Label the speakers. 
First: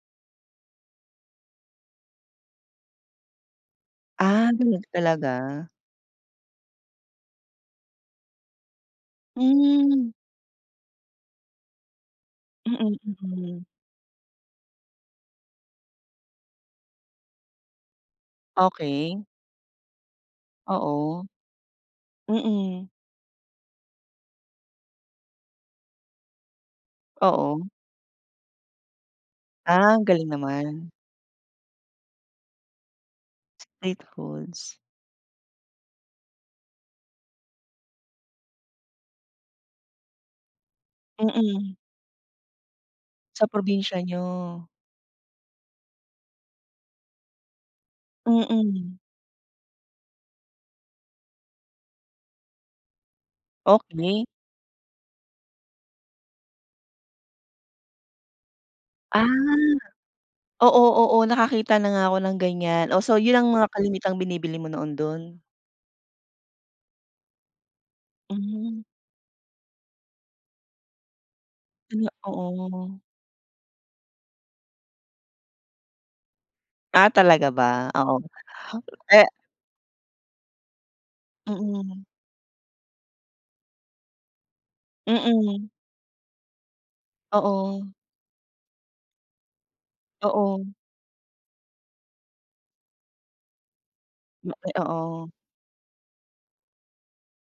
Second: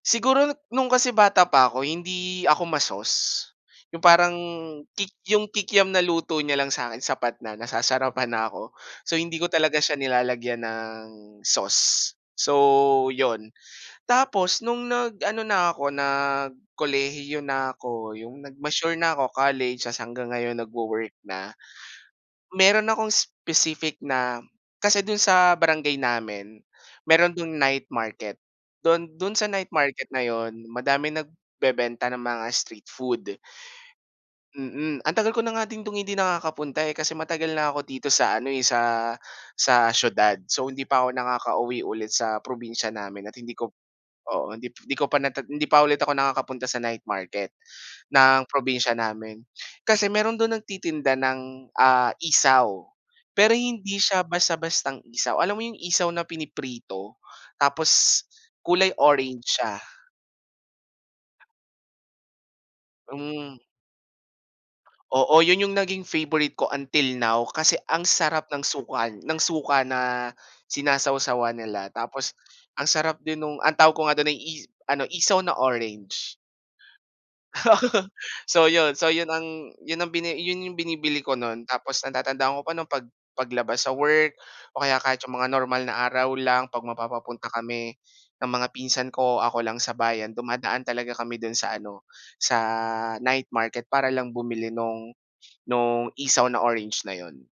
Speaker 1: Siguro nung kasi bata pa ako hindi ako ma-sauce, yung parang
Speaker 2: Ah, tala
Speaker 1: yung kik yung
Speaker 2: talaga?
Speaker 1: kikiam na luto niya lang sa akin sapat na, nasasarapan na ako. So, hindi ko talaga siya
Speaker 2: Hmm.
Speaker 1: nilalagyan ng sauce.
Speaker 2: Mm,
Speaker 1: So, yun,
Speaker 2: mm.
Speaker 1: tapos nung nag-ano na ako, nagkolehiyo na ako, yung nag-mature na
Speaker 2: Okey.
Speaker 1: ako, college tapos hanggang ngayon nagwo-work
Speaker 2: Oo.
Speaker 1: na,
Speaker 2: Mm.
Speaker 1: meron akong specific na kasi dun sa barangay namin, meron dun
Speaker 2: Oo.
Speaker 1: night market, dun dun sa night
Speaker 2: Ah,
Speaker 1: market na
Speaker 2: galing
Speaker 1: yun
Speaker 2: naman.
Speaker 1: madaming nagbebenta ng mga street food.
Speaker 2: Street foods.
Speaker 1: Mm, ang tagal ko na nga din dun hindi nakakapunta, eh. Kasi matagal na ako dito sa ano, sa sa siyudad. So, hindi pa ako
Speaker 2: Mm.
Speaker 1: nakakauwi ulit sa probinsya namin at
Speaker 2: Sa
Speaker 1: hindi ko,
Speaker 2: probinsya niyo.
Speaker 1: oo, hindi hindi ko pa na hindi pa ulit ako nakakapunta sa night market ng probinsya
Speaker 2: Mm.
Speaker 1: namin. Kasi meron dun nagtitinda ng, ah, isaw pero hindi siya
Speaker 2: Okey.
Speaker 1: basta-bastang isaw, alam mo yung isa na piniprito, tapos kulay
Speaker 2: Ah,
Speaker 1: orange siya?
Speaker 2: oo, oo. Nakakita na nga ako ng ganiyan. Oh, so, yun ang
Speaker 1: Mm.
Speaker 2: mga kalimitang binibili mo noon dun?
Speaker 1: Oo, yun yung naging favourite ko until now kasi ang sarap ng
Speaker 2: Hmm.
Speaker 1: suka n ng suka na sinasawsawan nila.
Speaker 2: Ano
Speaker 1: Tapos ang
Speaker 2: oo.
Speaker 1: sarap din nung ang tawag ko nga dun ay i ano, isaw na orange.
Speaker 2: Ah, talaga ba? Oo,
Speaker 1: So, yun. So,
Speaker 2: eh
Speaker 1: yun ang yun ang bini yun yung binibili ko no'n. Tapos
Speaker 2: Mm.
Speaker 1: natatandaan ko pa no'n pag paglabas sa work o kaya kahit yung mga
Speaker 2: Mm.
Speaker 1: normal na araw lang 'pag mapapapunta
Speaker 2: Oo.
Speaker 1: kami ng mga pinsan ko, ako lang sa bayan,
Speaker 2: Oo.
Speaker 1: dumadaan talaga kami do'n sa ano, sa night market para lang bumili
Speaker 2: Ay,
Speaker 1: nung
Speaker 2: oo.
Speaker 1: nung isaw na orange na yun.